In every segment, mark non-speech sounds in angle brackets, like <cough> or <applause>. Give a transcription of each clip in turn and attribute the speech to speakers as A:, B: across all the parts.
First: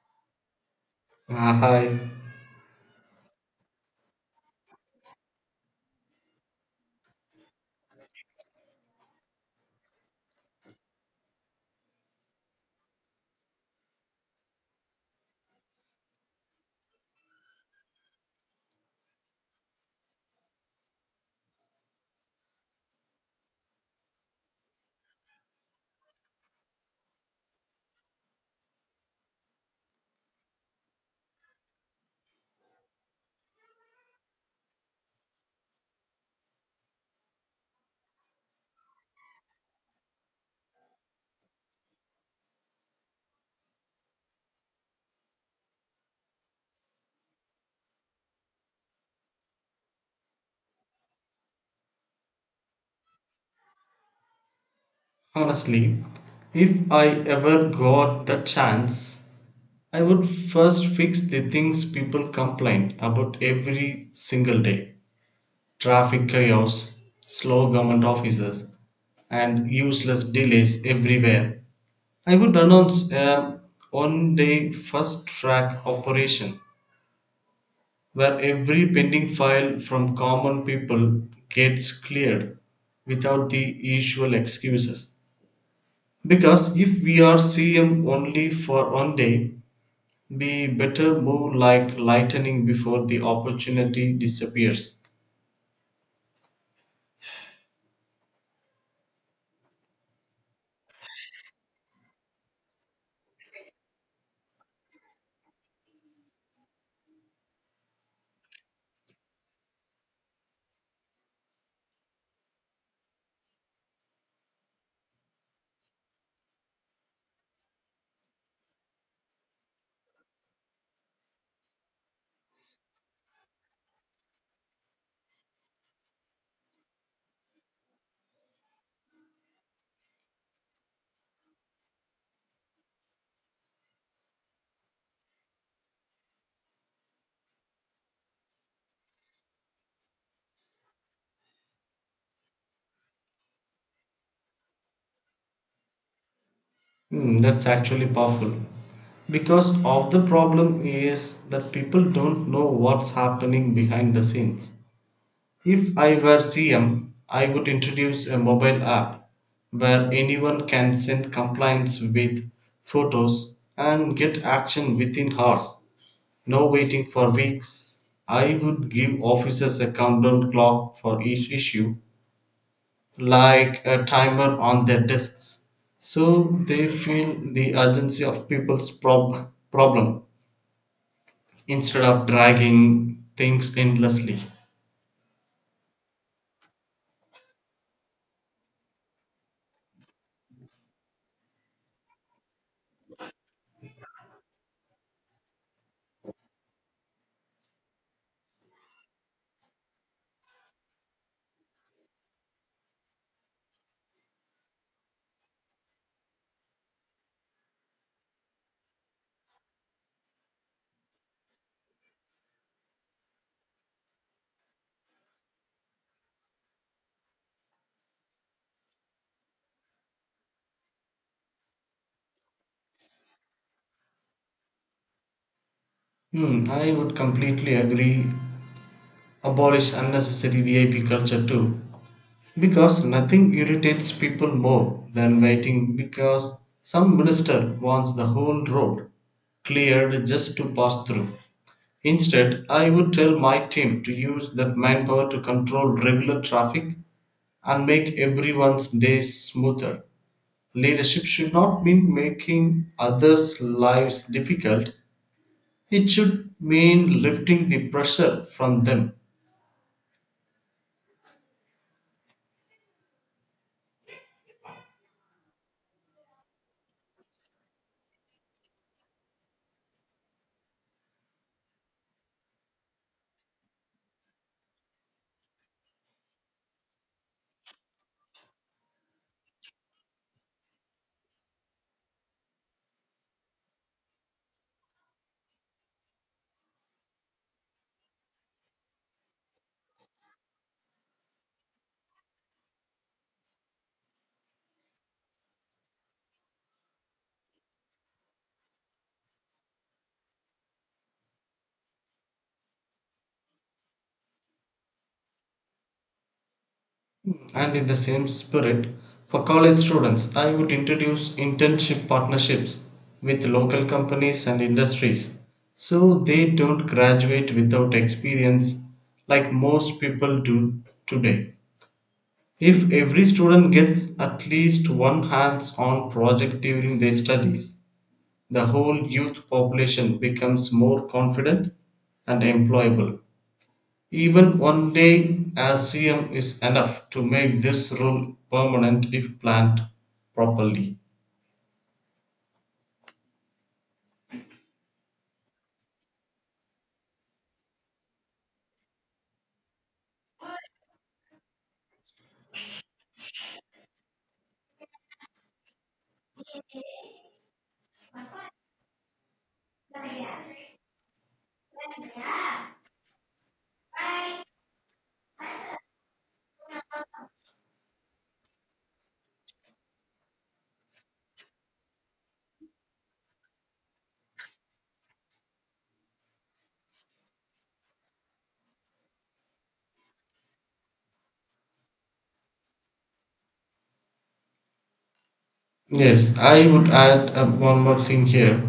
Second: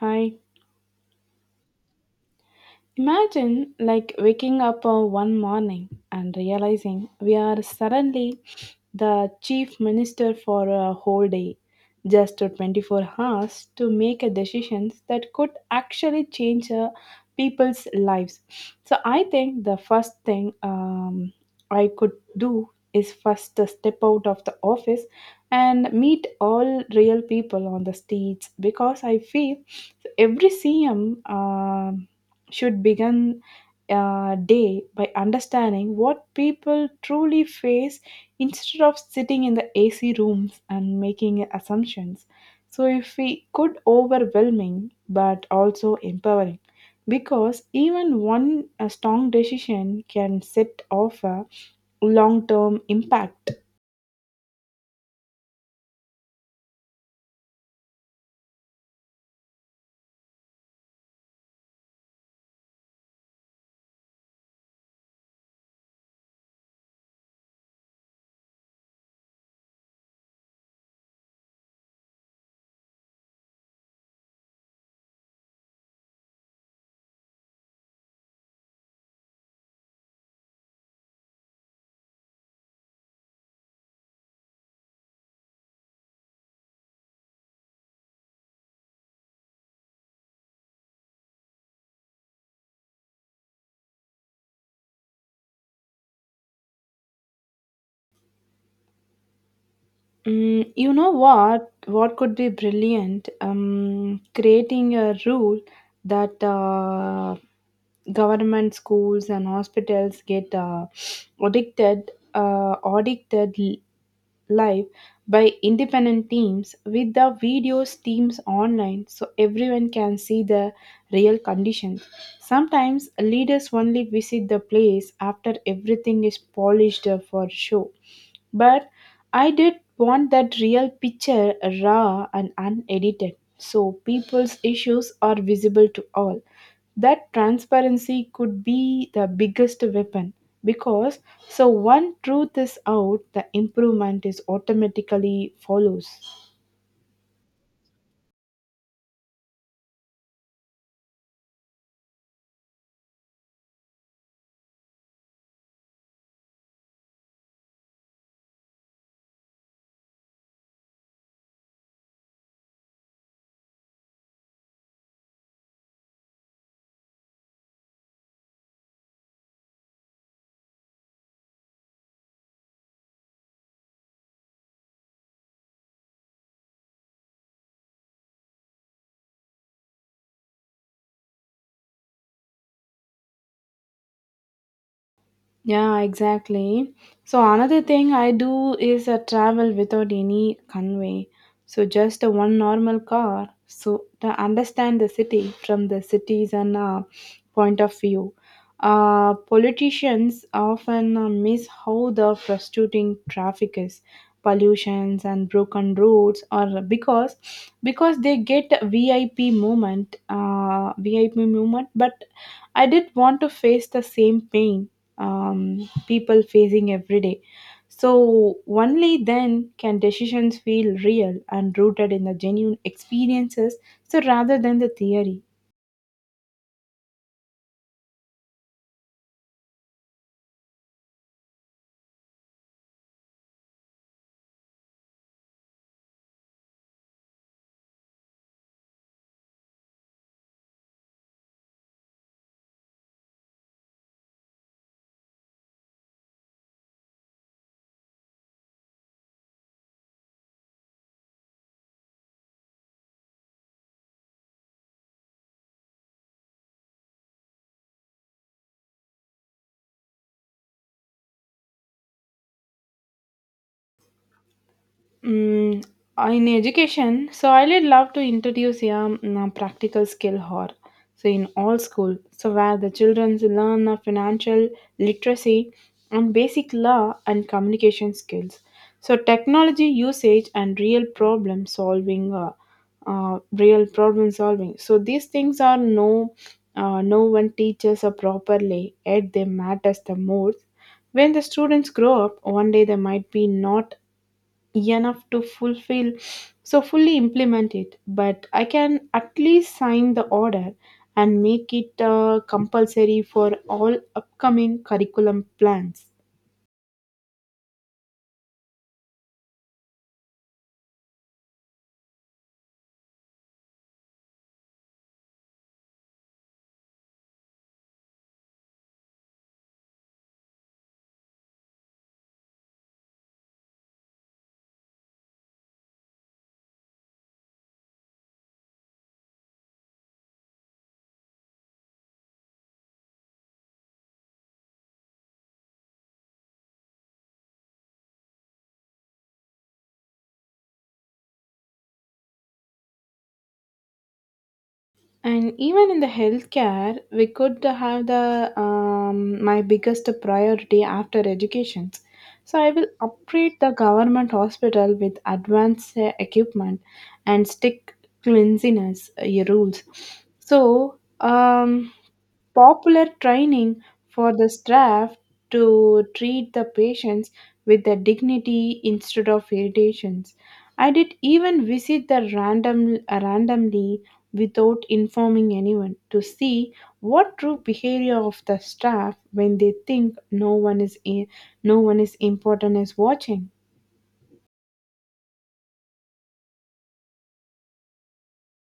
A: I
B: Uh, I
A: imagine like waking up one morning and realizing we are suddenly the chief minister for a whole day, just 24 hours to make a decisions that could actually change people's lives. So I think the first thing I could do is first to step out of the office and meet all real people on the streets because I feel every CM should begin day by understanding what people truly face instead of sitting in the AC rooms and making assumptions. So if we could overwhelming but also empowering because even one strong decision can set off a long-term impact.
B: Honestly, if I ever got the chance, I would first fix the things people complain about every single day: traffic chaos, slow government offices, and useless delays everywhere. I would announce a 1 day fast track operation where every pending file from common people gets cleared without the usual excuses. Because if we are CM only for 1 day, we better move like lightning before the opportunity disappears.
A: Mm, you know what? What could be brilliant? Creating a rule that government schools and hospitals get audited live by independent teams with the videos teams online so everyone can see the real conditions. Sometimes leaders only visit the place after everything is polished for show, but I did want that real picture, raw and unedited, so people's issues are visible to all. That transparency could be the biggest weapon because so one truth is out, the improvement is automatically follows.
B: Hmm, that's actually powerful. Because of the problem is that people don't know what's happening behind the scenes. If I were CM, I would introduce a mobile app where anyone can send complaints with photos and get action within hours. No waiting for weeks. I would give officers a countdown clock for each issue, like a timer on their desks, so they feel the urgency of people's problem instead of dragging things endlessly.
A: Yeah, exactly. So another thing I do is a travel without any convey. So just a one normal car. So to understand the city from the cities and point of view. Politicians often miss how the frustrating traffic is, pollutions and broken roads, or because they get VIP moment. But I did want to face the same pain people facing every day. So, only then can decisions feel real and rooted in the genuine experiences, so rather than the theory.
B: Hmm, I would completely agree. Abolish unnecessary VIP culture too. Because nothing irritates people more than waiting because some minister wants the whole road cleared just to pass through. Instead, I would tell my team to use that manpower to control regular traffic and make everyone's days smoother. Leadership should not mean making others' lives difficult, it should mean lifting the pressure from them.
A: Mm, in education, so I would love to introduce a practical skill or so in all school, so where the children learn of financial literacy and basic law and communication skills. So technology usage and real problem solving. So these things are no one teaches or properly. Yet they matters the most. When the students grow up, one day they might be not enough to fulfill so fully implement it, but I can at least sign the order and make it compulsory for all upcoming curriculum plans.
B: And in the same spirit, for college students, I would introduce internship partnerships with local companies and industries so they don't graduate without experience like most people do today. If every student gets at least one hands on project during their studies, the whole youth population becomes more confident and employable. Even 1 day ASEAN is enough to make this rule permanent if planned properly.
A: And even in the healthcare, we could have the my biggest priority after education. So I will upgrade the government hospital with advanced equipment and stick cleanliness rules. So popular training for the staff to treat the patients with the dignity instead of irritations. I did even visit the randomly without informing anyone to see what true behavior of the staff when they think no one is important is watching.
B: Yes, I would add one more thing here.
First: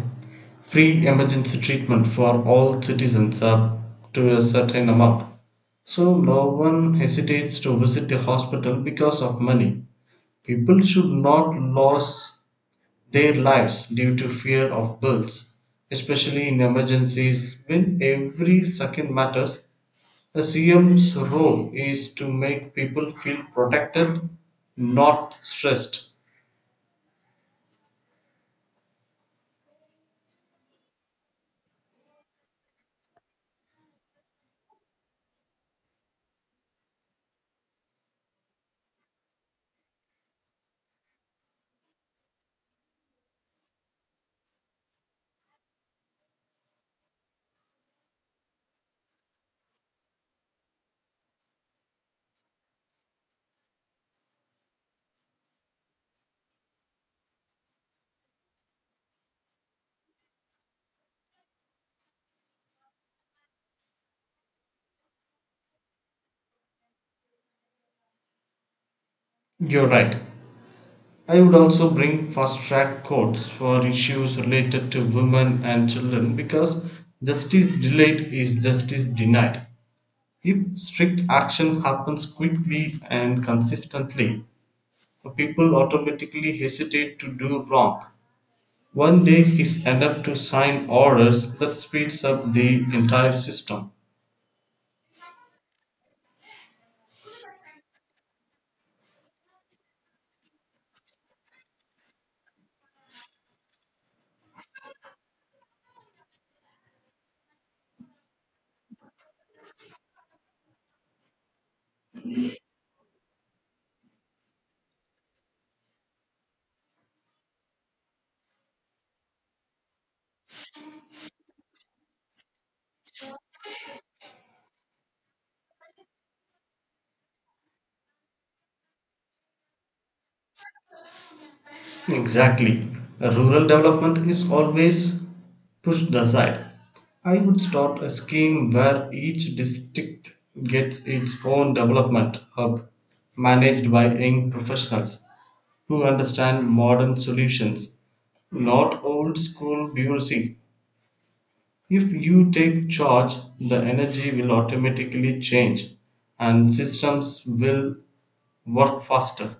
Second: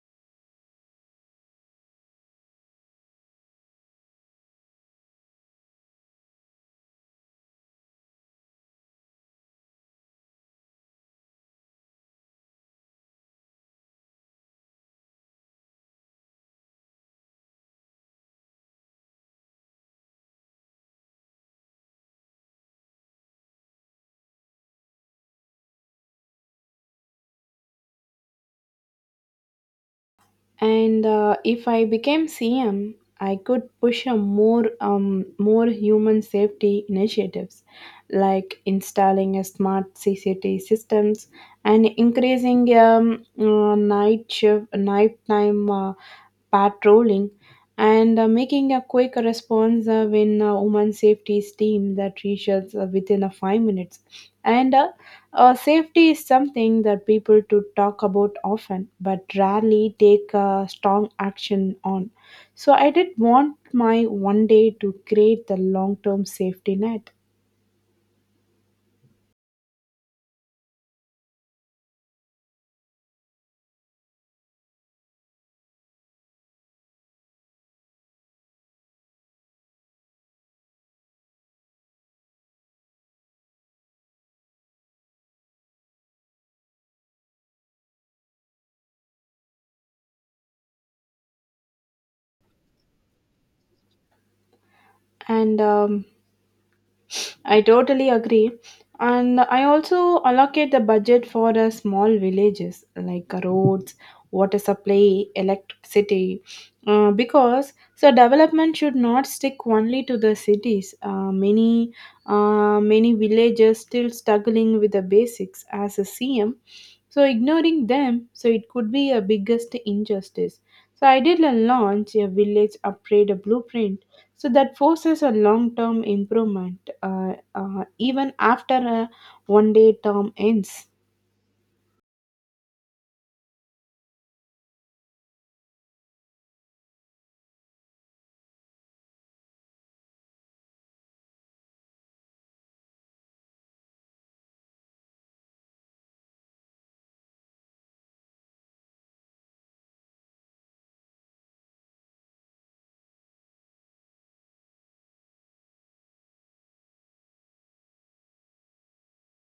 B: Free emergency treatment for all citizens up to a certain amount. So no one hesitates to visit the hospital because of money. People should not lose their lives due to fear of bills, especially in emergencies when every second matters. A CM's role is to make people feel protected, not stressed.
A: And if I became CM, I could push a more human safety initiatives like installing a smart CCTV systems and increasing night shift nighttime patrolling and making a quick response when women safety is team that reaches within a 5 minutes. And safety is something that people to talk about often but rarely take strong action on. So I did want my one day to create the long term safety net.
B: You're right. I would also bring fast track courts for issues related to women and children because justice delayed is justice denied. If strict action happens quickly and consistently, people automatically hesitate to do wrong. 1 day is enough to sign orders that speeds up the entire system.
A: And I totally agree. And I also allocate the budget for small villages like roads, water supply, electricity, because so development should not stick only to the cities. Many villages still struggling with the basics as a CM. So ignoring them, so it could be a biggest injustice. So I did a launch a village upgrade blueprint so that forces a long term improvement even after a one day term ends.
B: Exactly. Rural development is always pushed aside. I would start a scheme where each district gets its own development hub managed by young professionals who understand modern solutions, not old school bureaucracy. If you take charge, the energy will automatically change and systems will work faster.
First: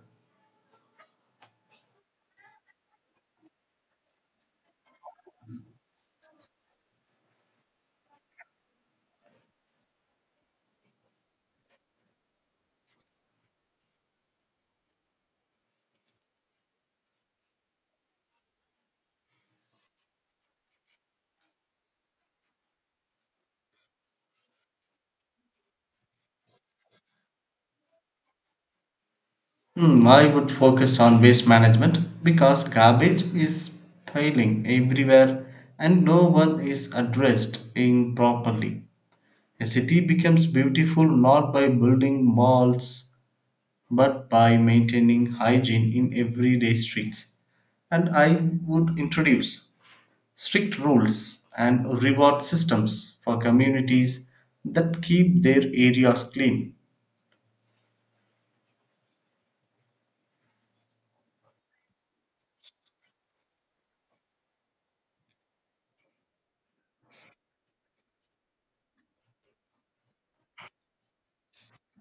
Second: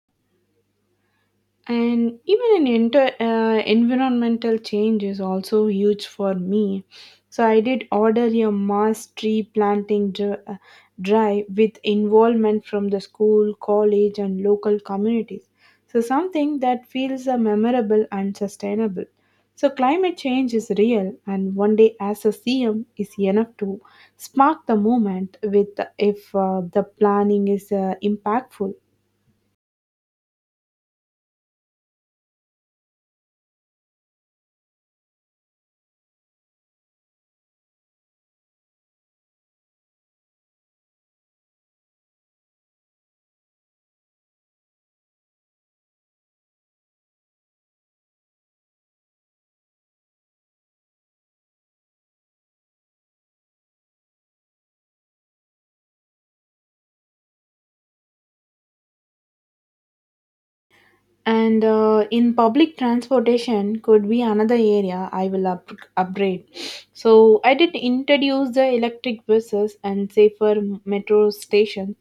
A: And even in environmental change is also huge for me, so I did order a mass tree planting drive with involvement from the school college and local communities, so something that feels memorable and sustainable. So climate change is real and one day as a CM is enough to spark the moment with, if the planning is impactful.
B: Hmm, I would focus on waste management because garbage is piling everywhere and no one is addressed in properly. A city becomes beautiful not by building malls but by maintaining hygiene in everyday streets. And I would introduce strict rules and reward systems for communities that keep their areas clean.
A: And in public transportation could be another area I will upgrade. So I did introduce the electric buses and safer metro stations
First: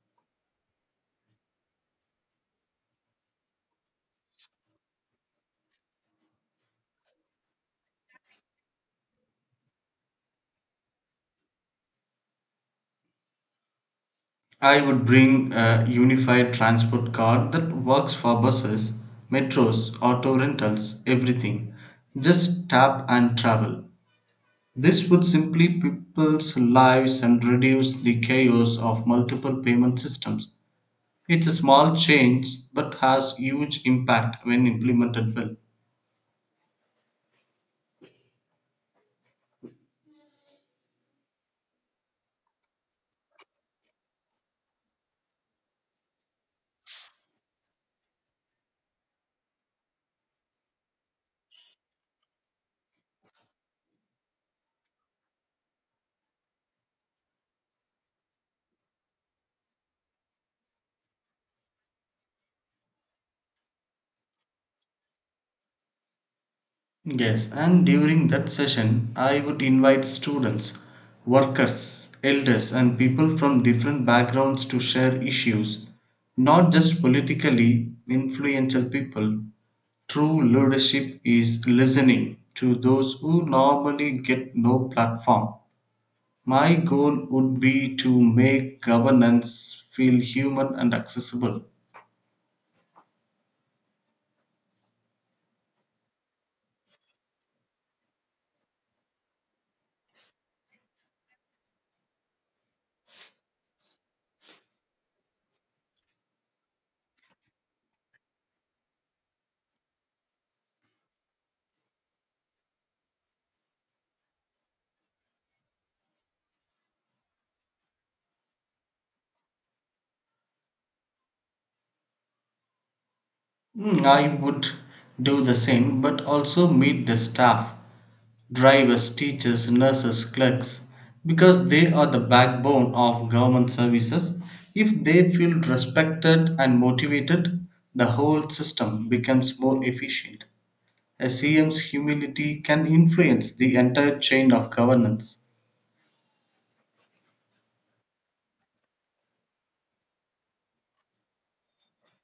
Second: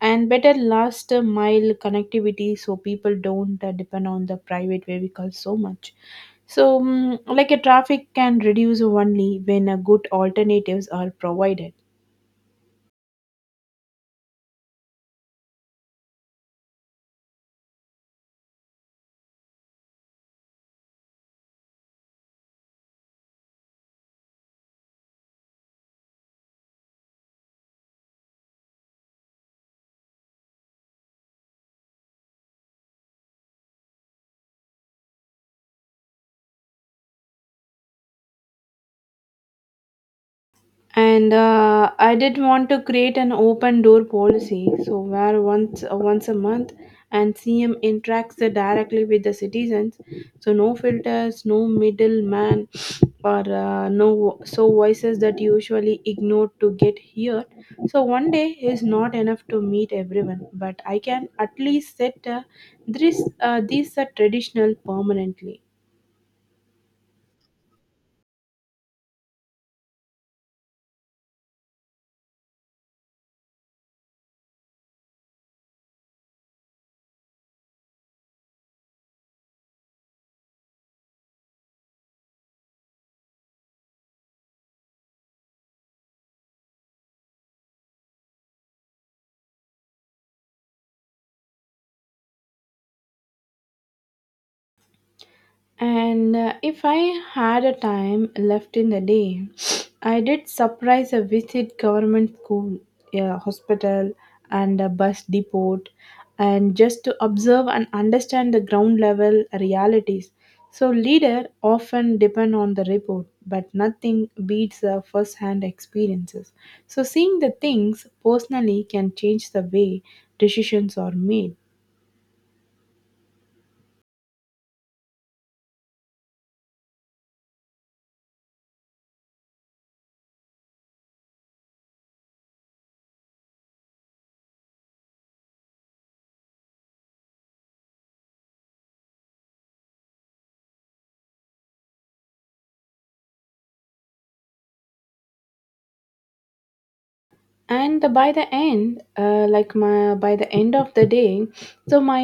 A: and better last mile connectivity, so people don't depend on the private vehicles so much. So like a traffic can reduce only when a good alternatives are provided.
B: I would bring a unified transport card that works for buses, metros, auto rentals, everything. Just tap and travel. This would simply people's lives and reduce the chaos of multiple payment systems. It's a small change but has huge impact when implemented well.
A: And I did want to create an open door policy, so where once a month and CM interacts directly with the citizens. So no filters, no middleman, or no so voices that usually ignored to get here. So one day is not enough to meet everyone, but I can at least set this these are traditional permanently.
B: Yes, and during that session, I would invite students, workers, elders, and people from different backgrounds to share issues, not just politically influential people. True leadership is listening to those who normally get no platform. My goal would be to make governance feel human and accessible.
A: And if I had a time left in the day, <sniffs> I did surprise a visit government school, a hospital, and a bus depot, and just to observe and understand the ground level realities. So leader often depend on the report, but nothing beats the first-hand experiences. So seeing the things personally can change the way decisions are made.
B: Mm, I would do the same, but also meet the staff: drivers, teachers, nurses, clerks, because they are the backbone of government services. If they feel respected and motivated, the whole system becomes more efficient. A CM's humility can influence the entire chain of governance.
A: And by the end of the day, so my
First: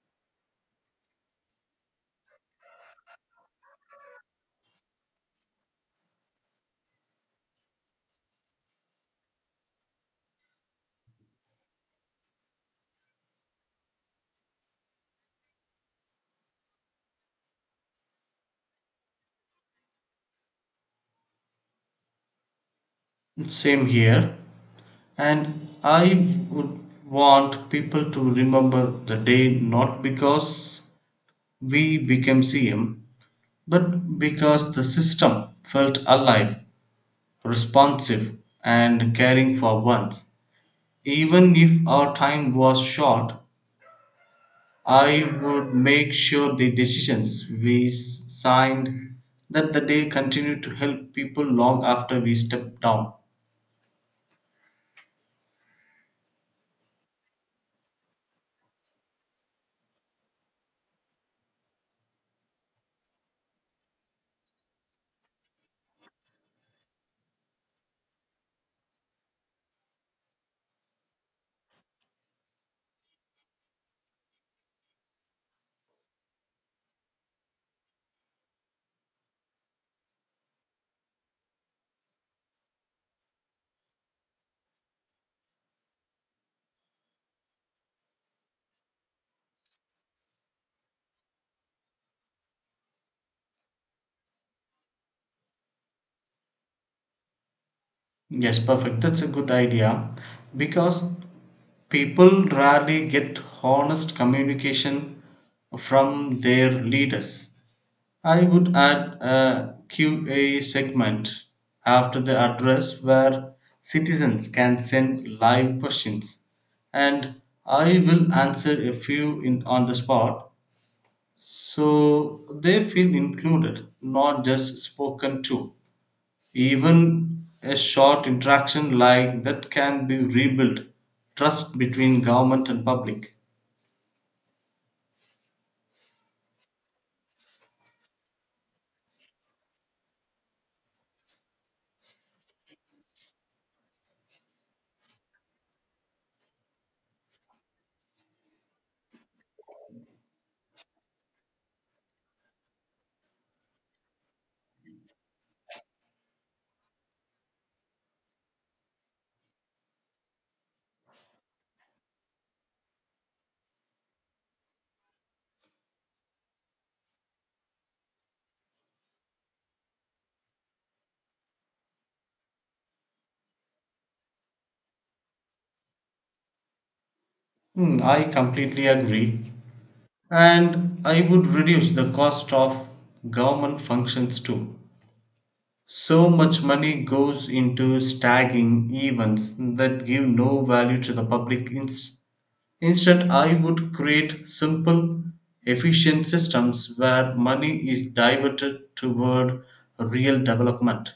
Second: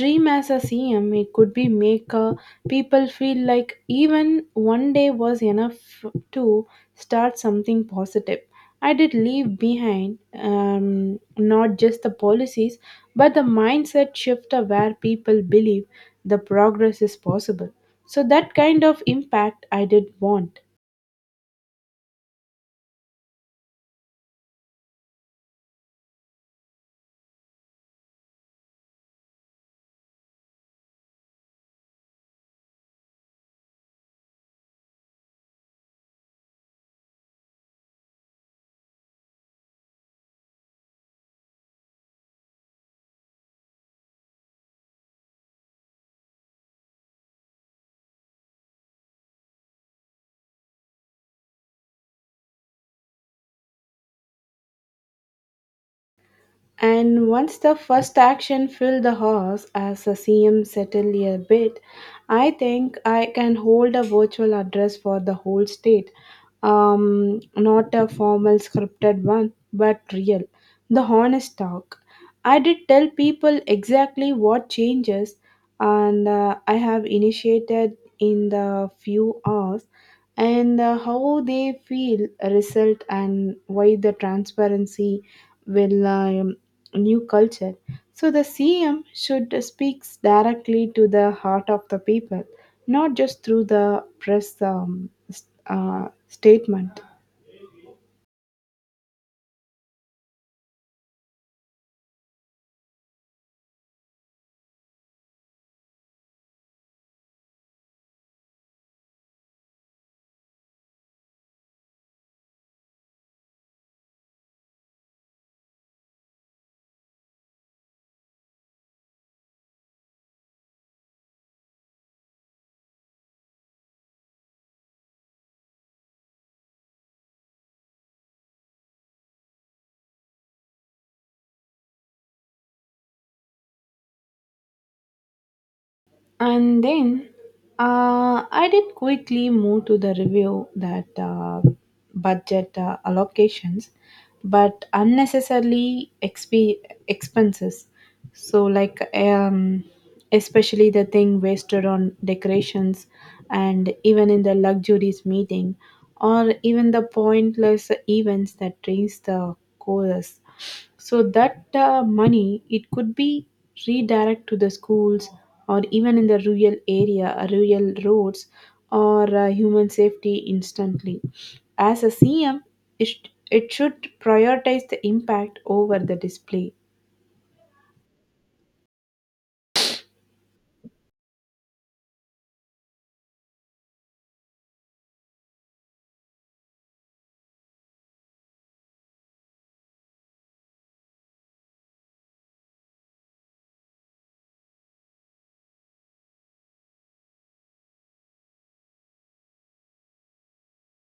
A: dream as a CM it could be make people feel like even one day was enough to start something positive. I did leave behind not just the policies, but the mindset shift of where people believe the progress is possible. So that kind of impact I did want.
B: Same here, and I would want people to remember the day not because we became CM, but because the system felt alive, responsive, and caring for ones. Even if our time was short, I would make sure the decisions we signed that the day continued to help people long after we stepped down.
A: And once the first action filled the horse as the CM settled a bit, I think I can hold a virtual address for the whole state. Not a formal scripted one, but real. The honest talk. I did tell people exactly what changes and I have initiated in the few hours, and how they feel result and why the transparency will new culture. So the CM should speaks directly to the heart of the people, not just through the press statement.
B: Yes, perfect. That's a good idea because people rarely get honest communication from their leaders. I would add a QA segment after the address where citizens can send live questions, and I will answer a few in, on the spot, so they feel included, not just spoken to. Even a short interaction like that can be rebuilt trust between government and public.
A: And then I did quickly move to the review that budget allocations, but unnecessarily expenses. So, like, especially the thing wasted on decorations and even in the luxuries meeting, or even the pointless events that drains the chorus. So that money it could be redirect to the schools, or even in the rural area, rural roads, or human safety instantly. As a CM, it, it should prioritize the impact over the display.
B: Hmm, I completely agree. And I would reduce the cost of government functions too. So much money goes into stagging events that give no value to the public. Instead, I would create simple, efficient systems where money is diverted toward real development.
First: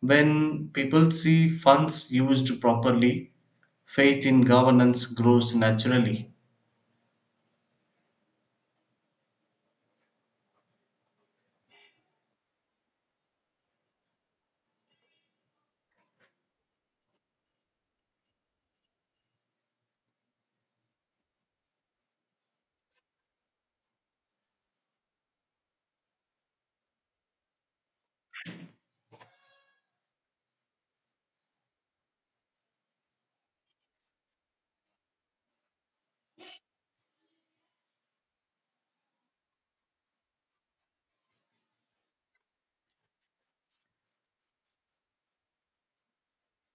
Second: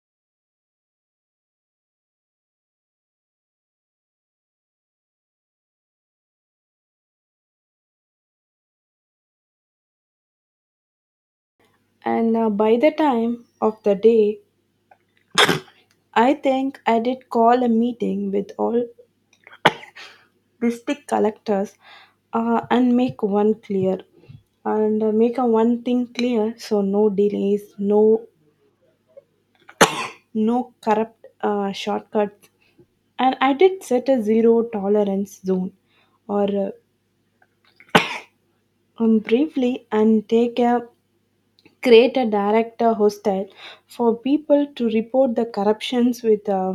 B: When people see funds used properly, faith in governance grows naturally.
A: And by the time of the day, I think I did call a meeting with all district collectors and make a one thing clear, so no delays, no corrupt shortcuts. And I did set a zero tolerance zone, or briefly and take a create a director hostile for people to report the corruptions with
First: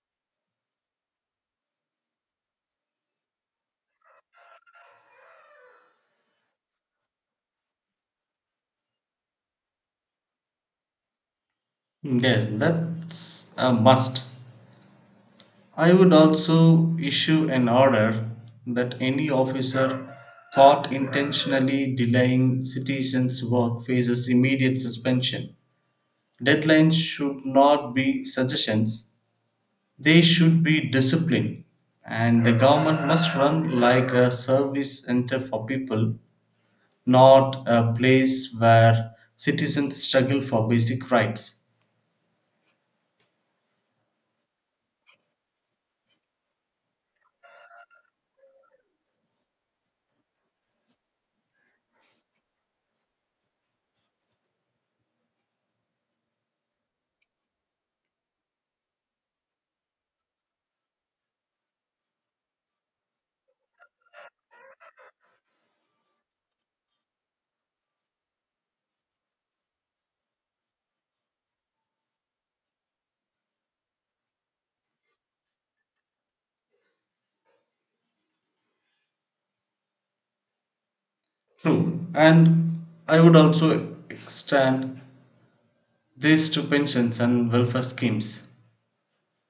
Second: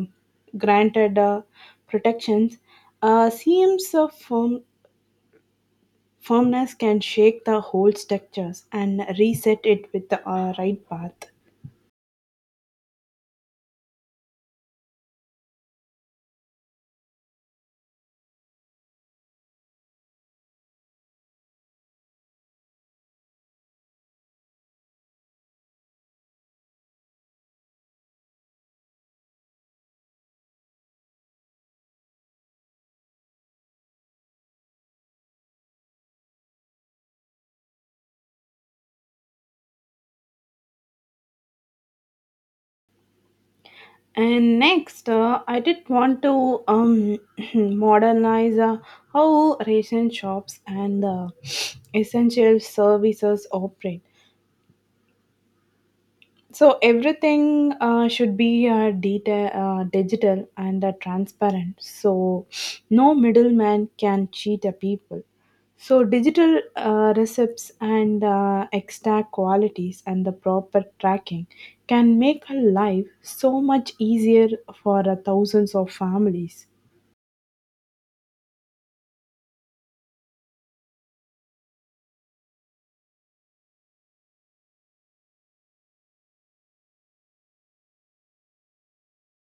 A: granted protections. CMs of firmness can shake the whole structures and reset it with the right path.
B: Yes, that's a must. I would also issue an order that any officer caught intentionally delaying citizens' work faces immediate suspension. Deadlines should not be suggestions, they should be discipline. And the government must run like a service center for people, not a place where citizens struggle for basic rights.
A: And next, I did want to <clears throat> modernize how ration shops and <sniffs> essential services operate. So everything should be digital and transparent. So no middleman can cheat a people. So digital receipts and extract qualities and the proper tracking can make a life so much easier for thousands of families.
B: True. And I would also extend these to pensions and welfare schemes.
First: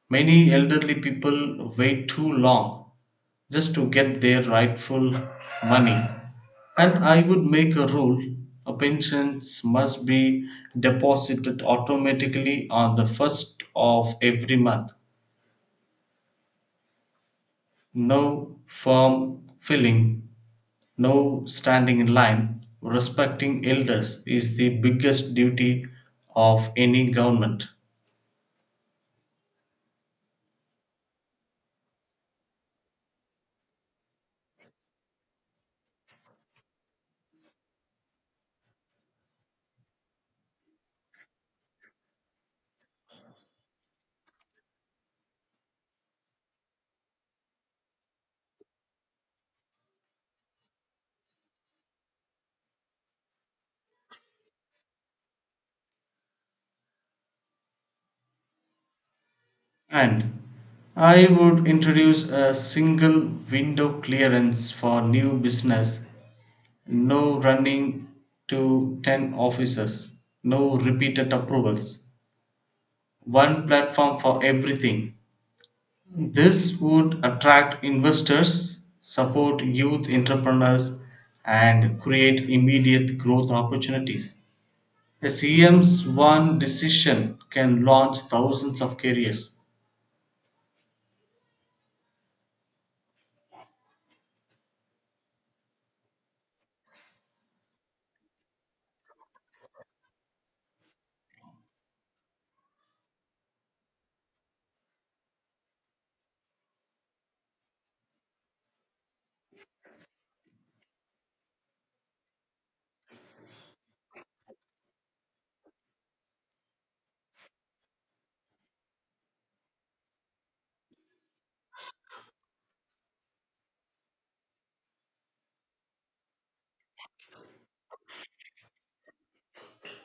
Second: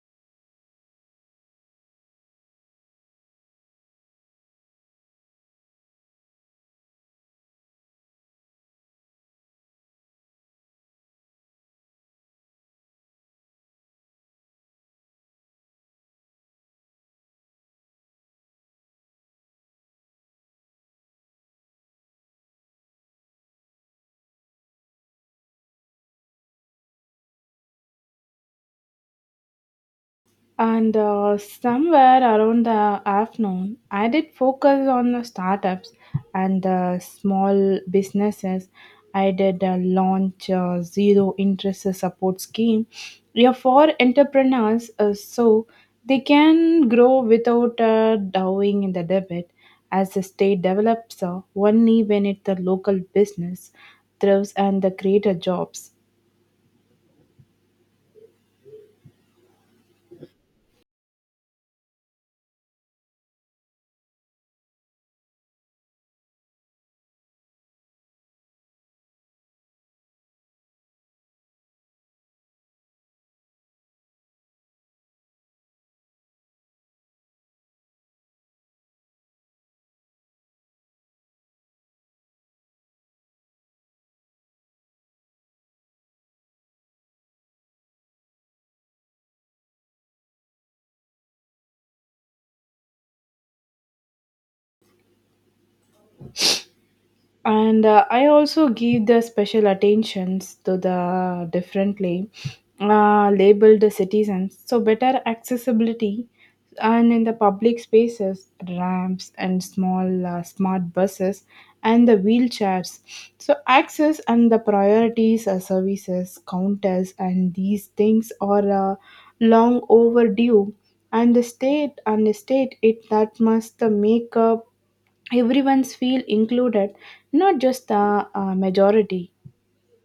B: Many elderly people wait too long just to get their rightful money. And I would make a rule: a pensions must be deposited automatically on the first of every month. No form filling, no standing in line. Respecting elders is the biggest duty of any government.
A: And somewhere around the afternoon, I did focus on the startups and the small businesses. I did launch a zero interest support scheme, yeah, for entrepreneurs so they can grow without drawing in the debit. As the state develops, only when it the local business thrives and the creator jobs.
B: And I would introduce a single window clearance for new business, no running to 10 offices, no repeated approvals, one platform for everything. This would attract investors, support youth entrepreneurs, and create immediate growth opportunities. A CM's one decision can launch thousands of careers.
A: And I also give the special attentions to the differently labeled citizens, so better accessibility and in the public spaces ramps and small smart buses and the wheelchairs, so access and the priorities services counters, and these things are long overdue. And the state it that must make up everyone's feel included, not just the majority.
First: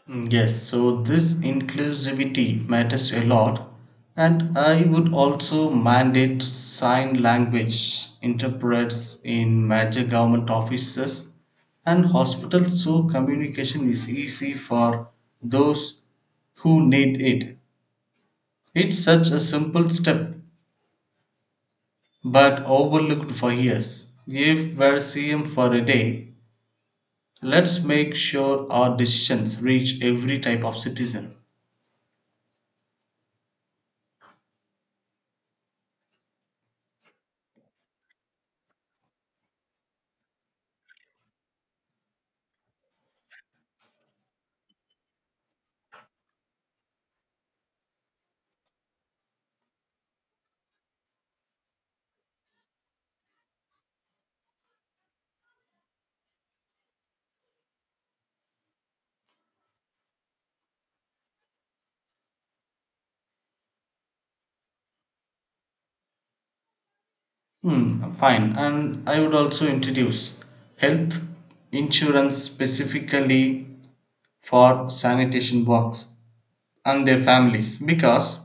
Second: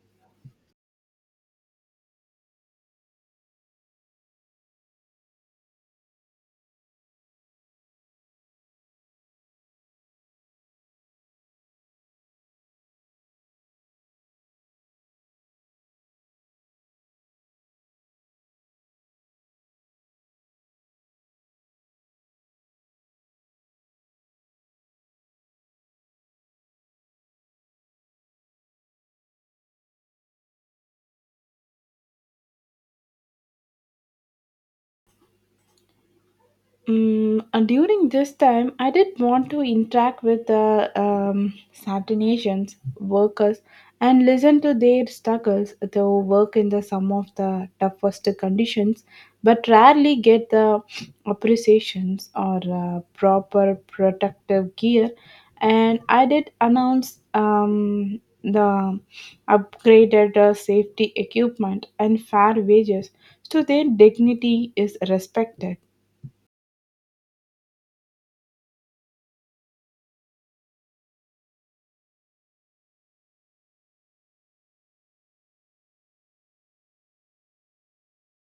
B: Mm, yes, so this inclusivity matters a lot, and I would also mandate sign language interpreters in major government offices and hospitals so communication is easy for those who need it. It's such a simple step but overlooked for years. If we're CM for a day, let's make sure our decisions reach every type of citizen.
A: Mm, and during this time, I did want to interact with the certain Asians workers and listen to their struggles. They work in the some of the toughest conditions, but rarely get the appreciations or proper protective gear. And I did announce the upgraded safety equipment and fair wages, so their dignity is respected.
B: Hmm, fine. And I would also introduce health insurance specifically for sanitation workers and their families because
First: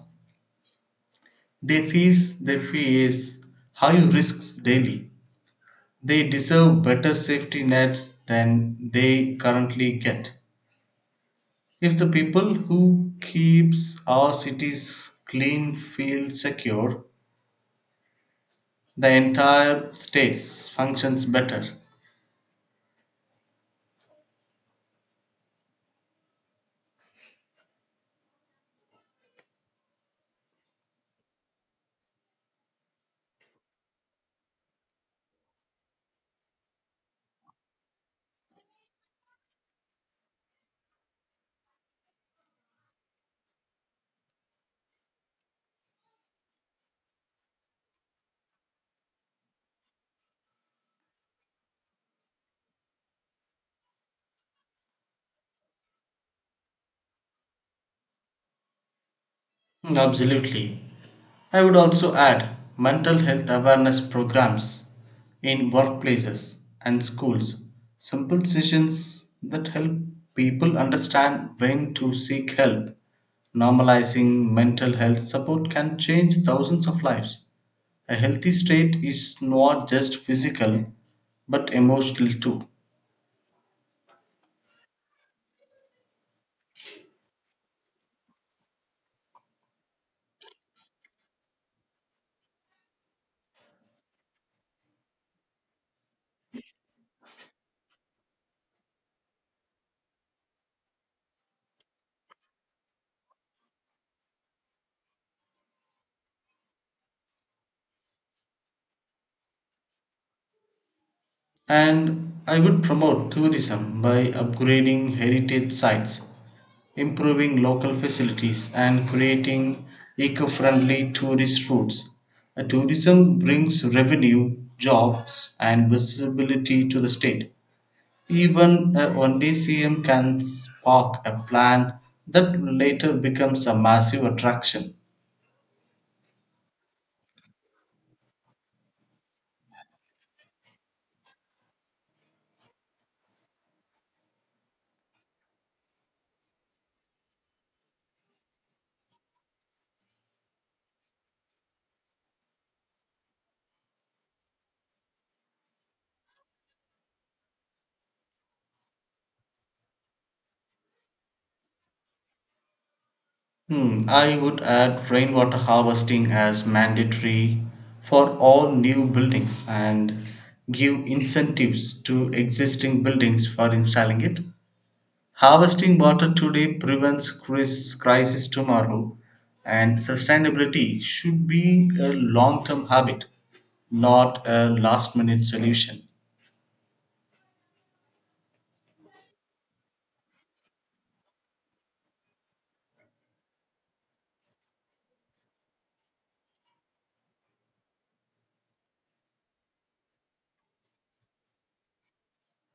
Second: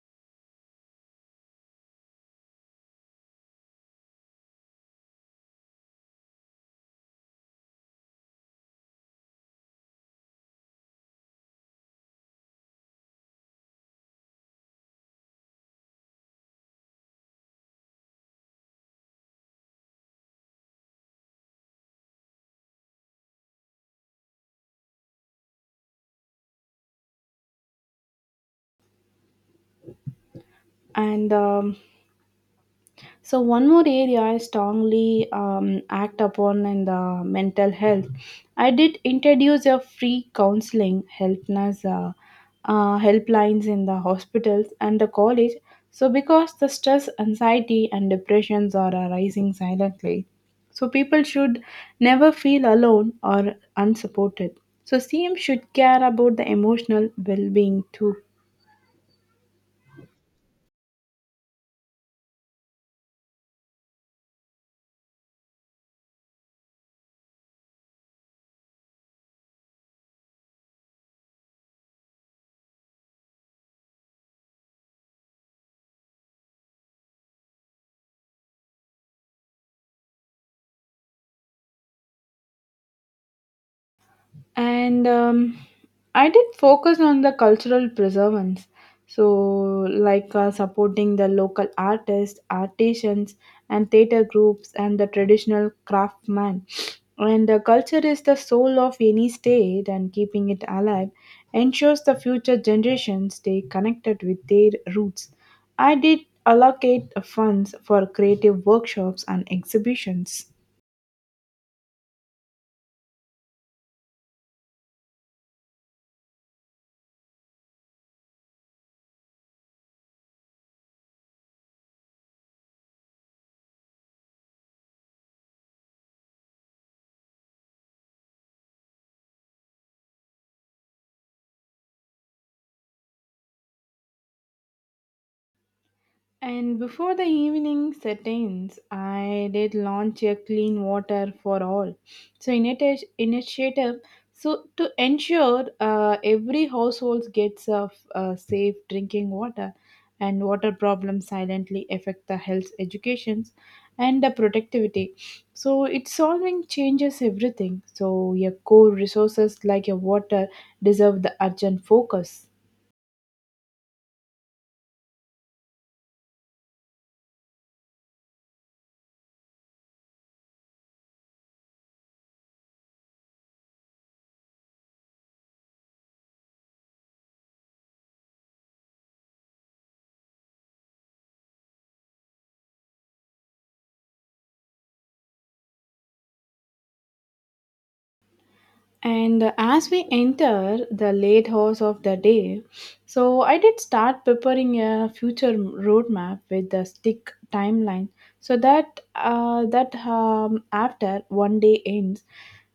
B: they face high risks daily. They deserve better safety nets than they currently get. If the people who keeps our cities clean feel secure, the entire states functions better.
A: And so one more area I strongly act upon in the mental health. I did introduce a free counseling helpness helplines in the hospitals and the college, so because the stress anxiety and depressions are arising silently. So people should never feel alone or unsupported. So CM should care about the emotional well-being too.
B: Hmm, absolutely. I would also add mental health awareness programs in workplaces and schools. Simple sessions that help people understand when to seek help. Normalizing mental health support can change thousands of lives. A healthy state is not just physical but emotional too.
A: And I did focus on the cultural preservance, so like supporting the local artists artisans and theater groups and the traditional craftsmen. And the culture is the soul of any state, and keeping it alive ensures the future generations stay connected with their roots. I did allocate funds for creative workshops and exhibitions.
B: And I would promote tourism by upgrading heritage sites, improving local facilities, and creating eco friendly tourist routes. Tourism brings revenue, jobs, and visibility to the state. Even a 1 day CM can spark a plan that later becomes a massive attraction.
A: And before the evening set in, I did launch a clean water for all. So initiative so to ensure every household gets a safe drinking water. And water problems silently affect the health educations and the productivity. So it's solving changes everything. So your core resources like your water deserve the urgent focus.
B: Hmm, I would add rainwater harvesting as mandatory for all new buildings and give incentives to existing buildings for installing it. Harvesting water today prevents crisis tomorrow, and sustainability should be a long term habit, not a last minute solution.
A: And as we enter the late hours of the day, so I did start preparing a future roadmap with the stick timeline, so that after one day ends,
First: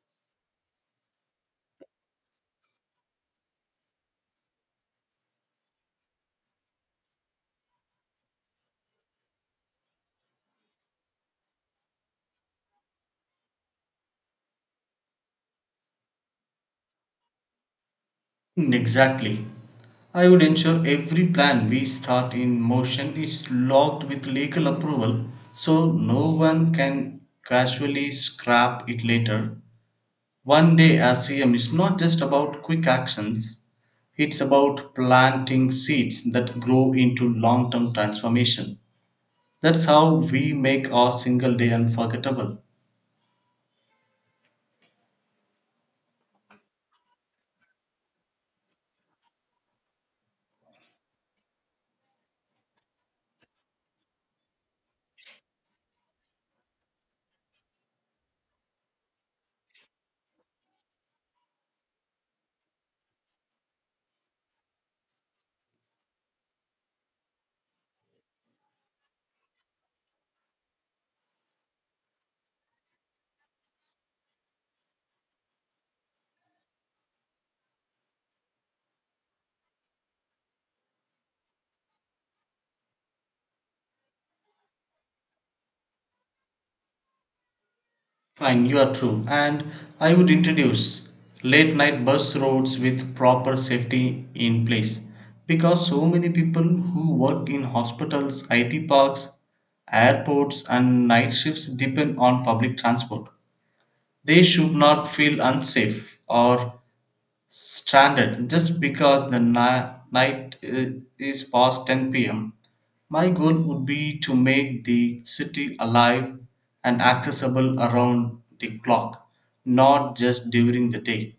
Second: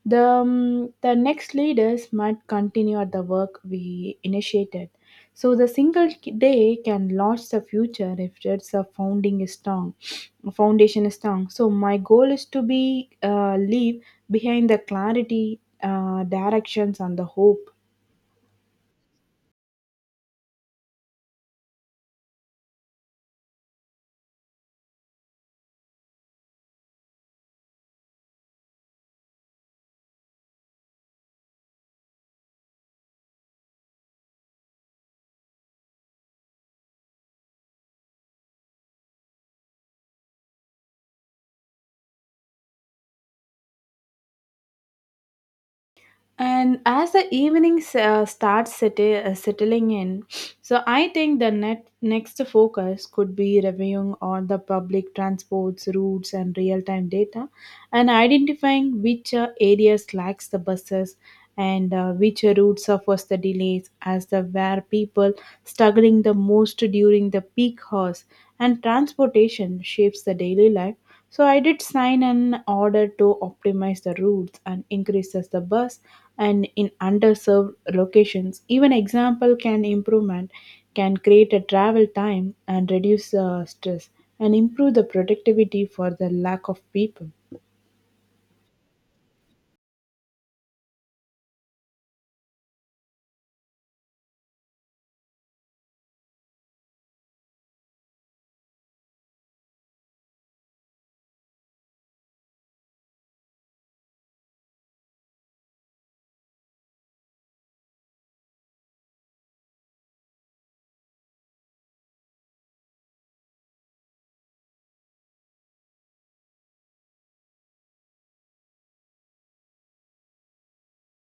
A: the next leaders might continue at the work we initiated. So the single day can launch the future if it's a foundation is strong. So my goal is to be leave behind the clarity, directions, and the hope.
B: Hmm, exactly. I would ensure every plan we start in motion is logged with legal approval so no one can casually scrap it later. 1 day as CM is not just about quick actions, it's about planting seeds that grow into long term transformation. That's how we make our single day unforgettable.
A: And as the evening starts settling in, so I think the next focus could be reviewing all the public transports, routes, and real time data and identifying which areas lacks the buses and which routes suffers the delays as the where people struggling the most during the peak hours. And transportation shapes the daily life, so I did sign an order to optimize the routes and increases the bus and in underserved locations. Even example can improvement can create a travel time and reduce stress and improve the productivity for the lack of people.
B: Fine, you are true. And I would introduce late night bus routes with proper safety in place because so many people who work in hospitals, IT parks, airports, and night shifts depend on public transport. They should not feel unsafe or stranded just because the night i- is past 10 pm. My goal would be to make the city alive and accessible around the clock, not just during the day.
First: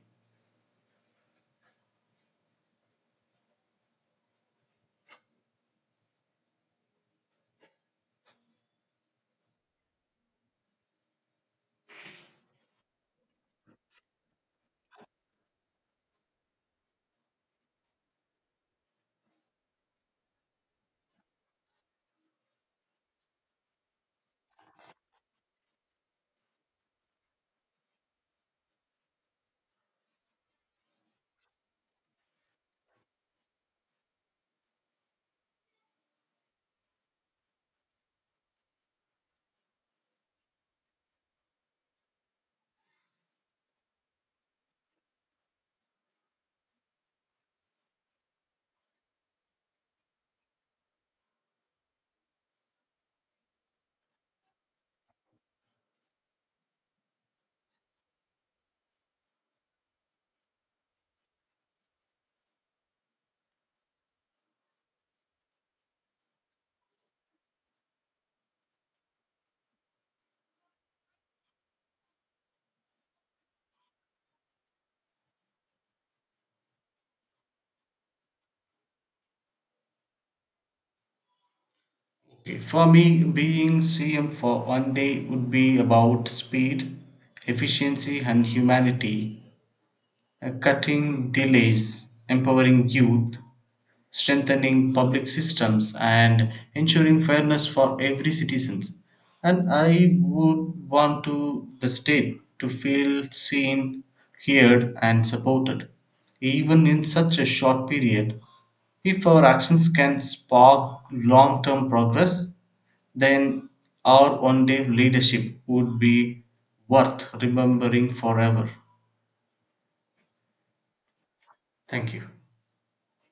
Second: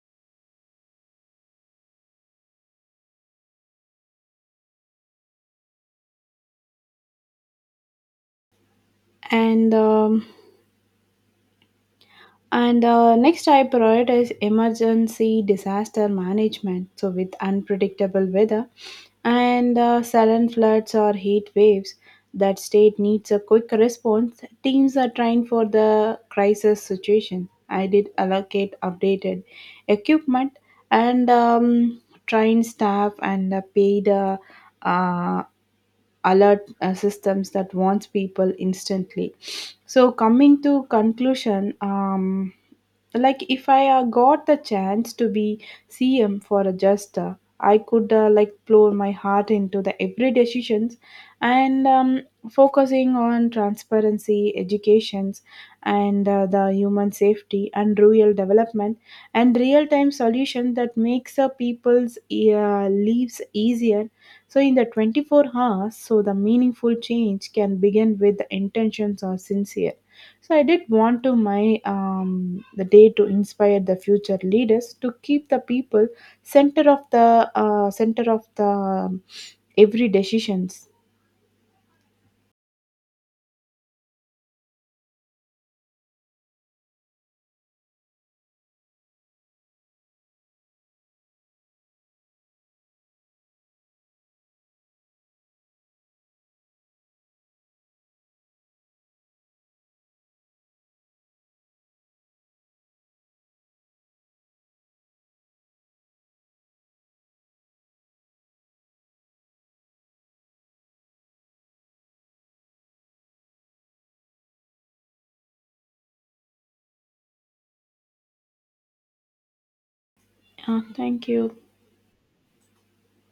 A: And um, And next, I prioritize emergency disaster management. So, with unpredictable weather and sudden floods or heat waves, that state needs a quick response. Teams are trained for the crisis situation. I did allocate updated equipment and trained staff and paid uh, alert systems that wants people instantly. So coming to conclusion, like if I got the chance to be CM for a just I could like pour my heart into the every decisions. And focusing on transparency educations and the human safety and rural development and real time solution that makes people's lives easier. So, in the 24 hours, so the meaningful change can begin with the intentions are sincere. So, I did want to my the day to inspire the future leaders to keep the people center of the every decisions.
B: Okay, for me, being CM for 1 day would be about speed, efficiency, and humanity, cutting delays, empowering youth, strengthening public systems and ensuring fairness for every citizen. And I would want to the state to feel seen, heard and supported. Even in such a short period, if our actions can spark long term progress, then our 1 day leadership would be worth remembering forever.
A: Thank you.
B: Thank you.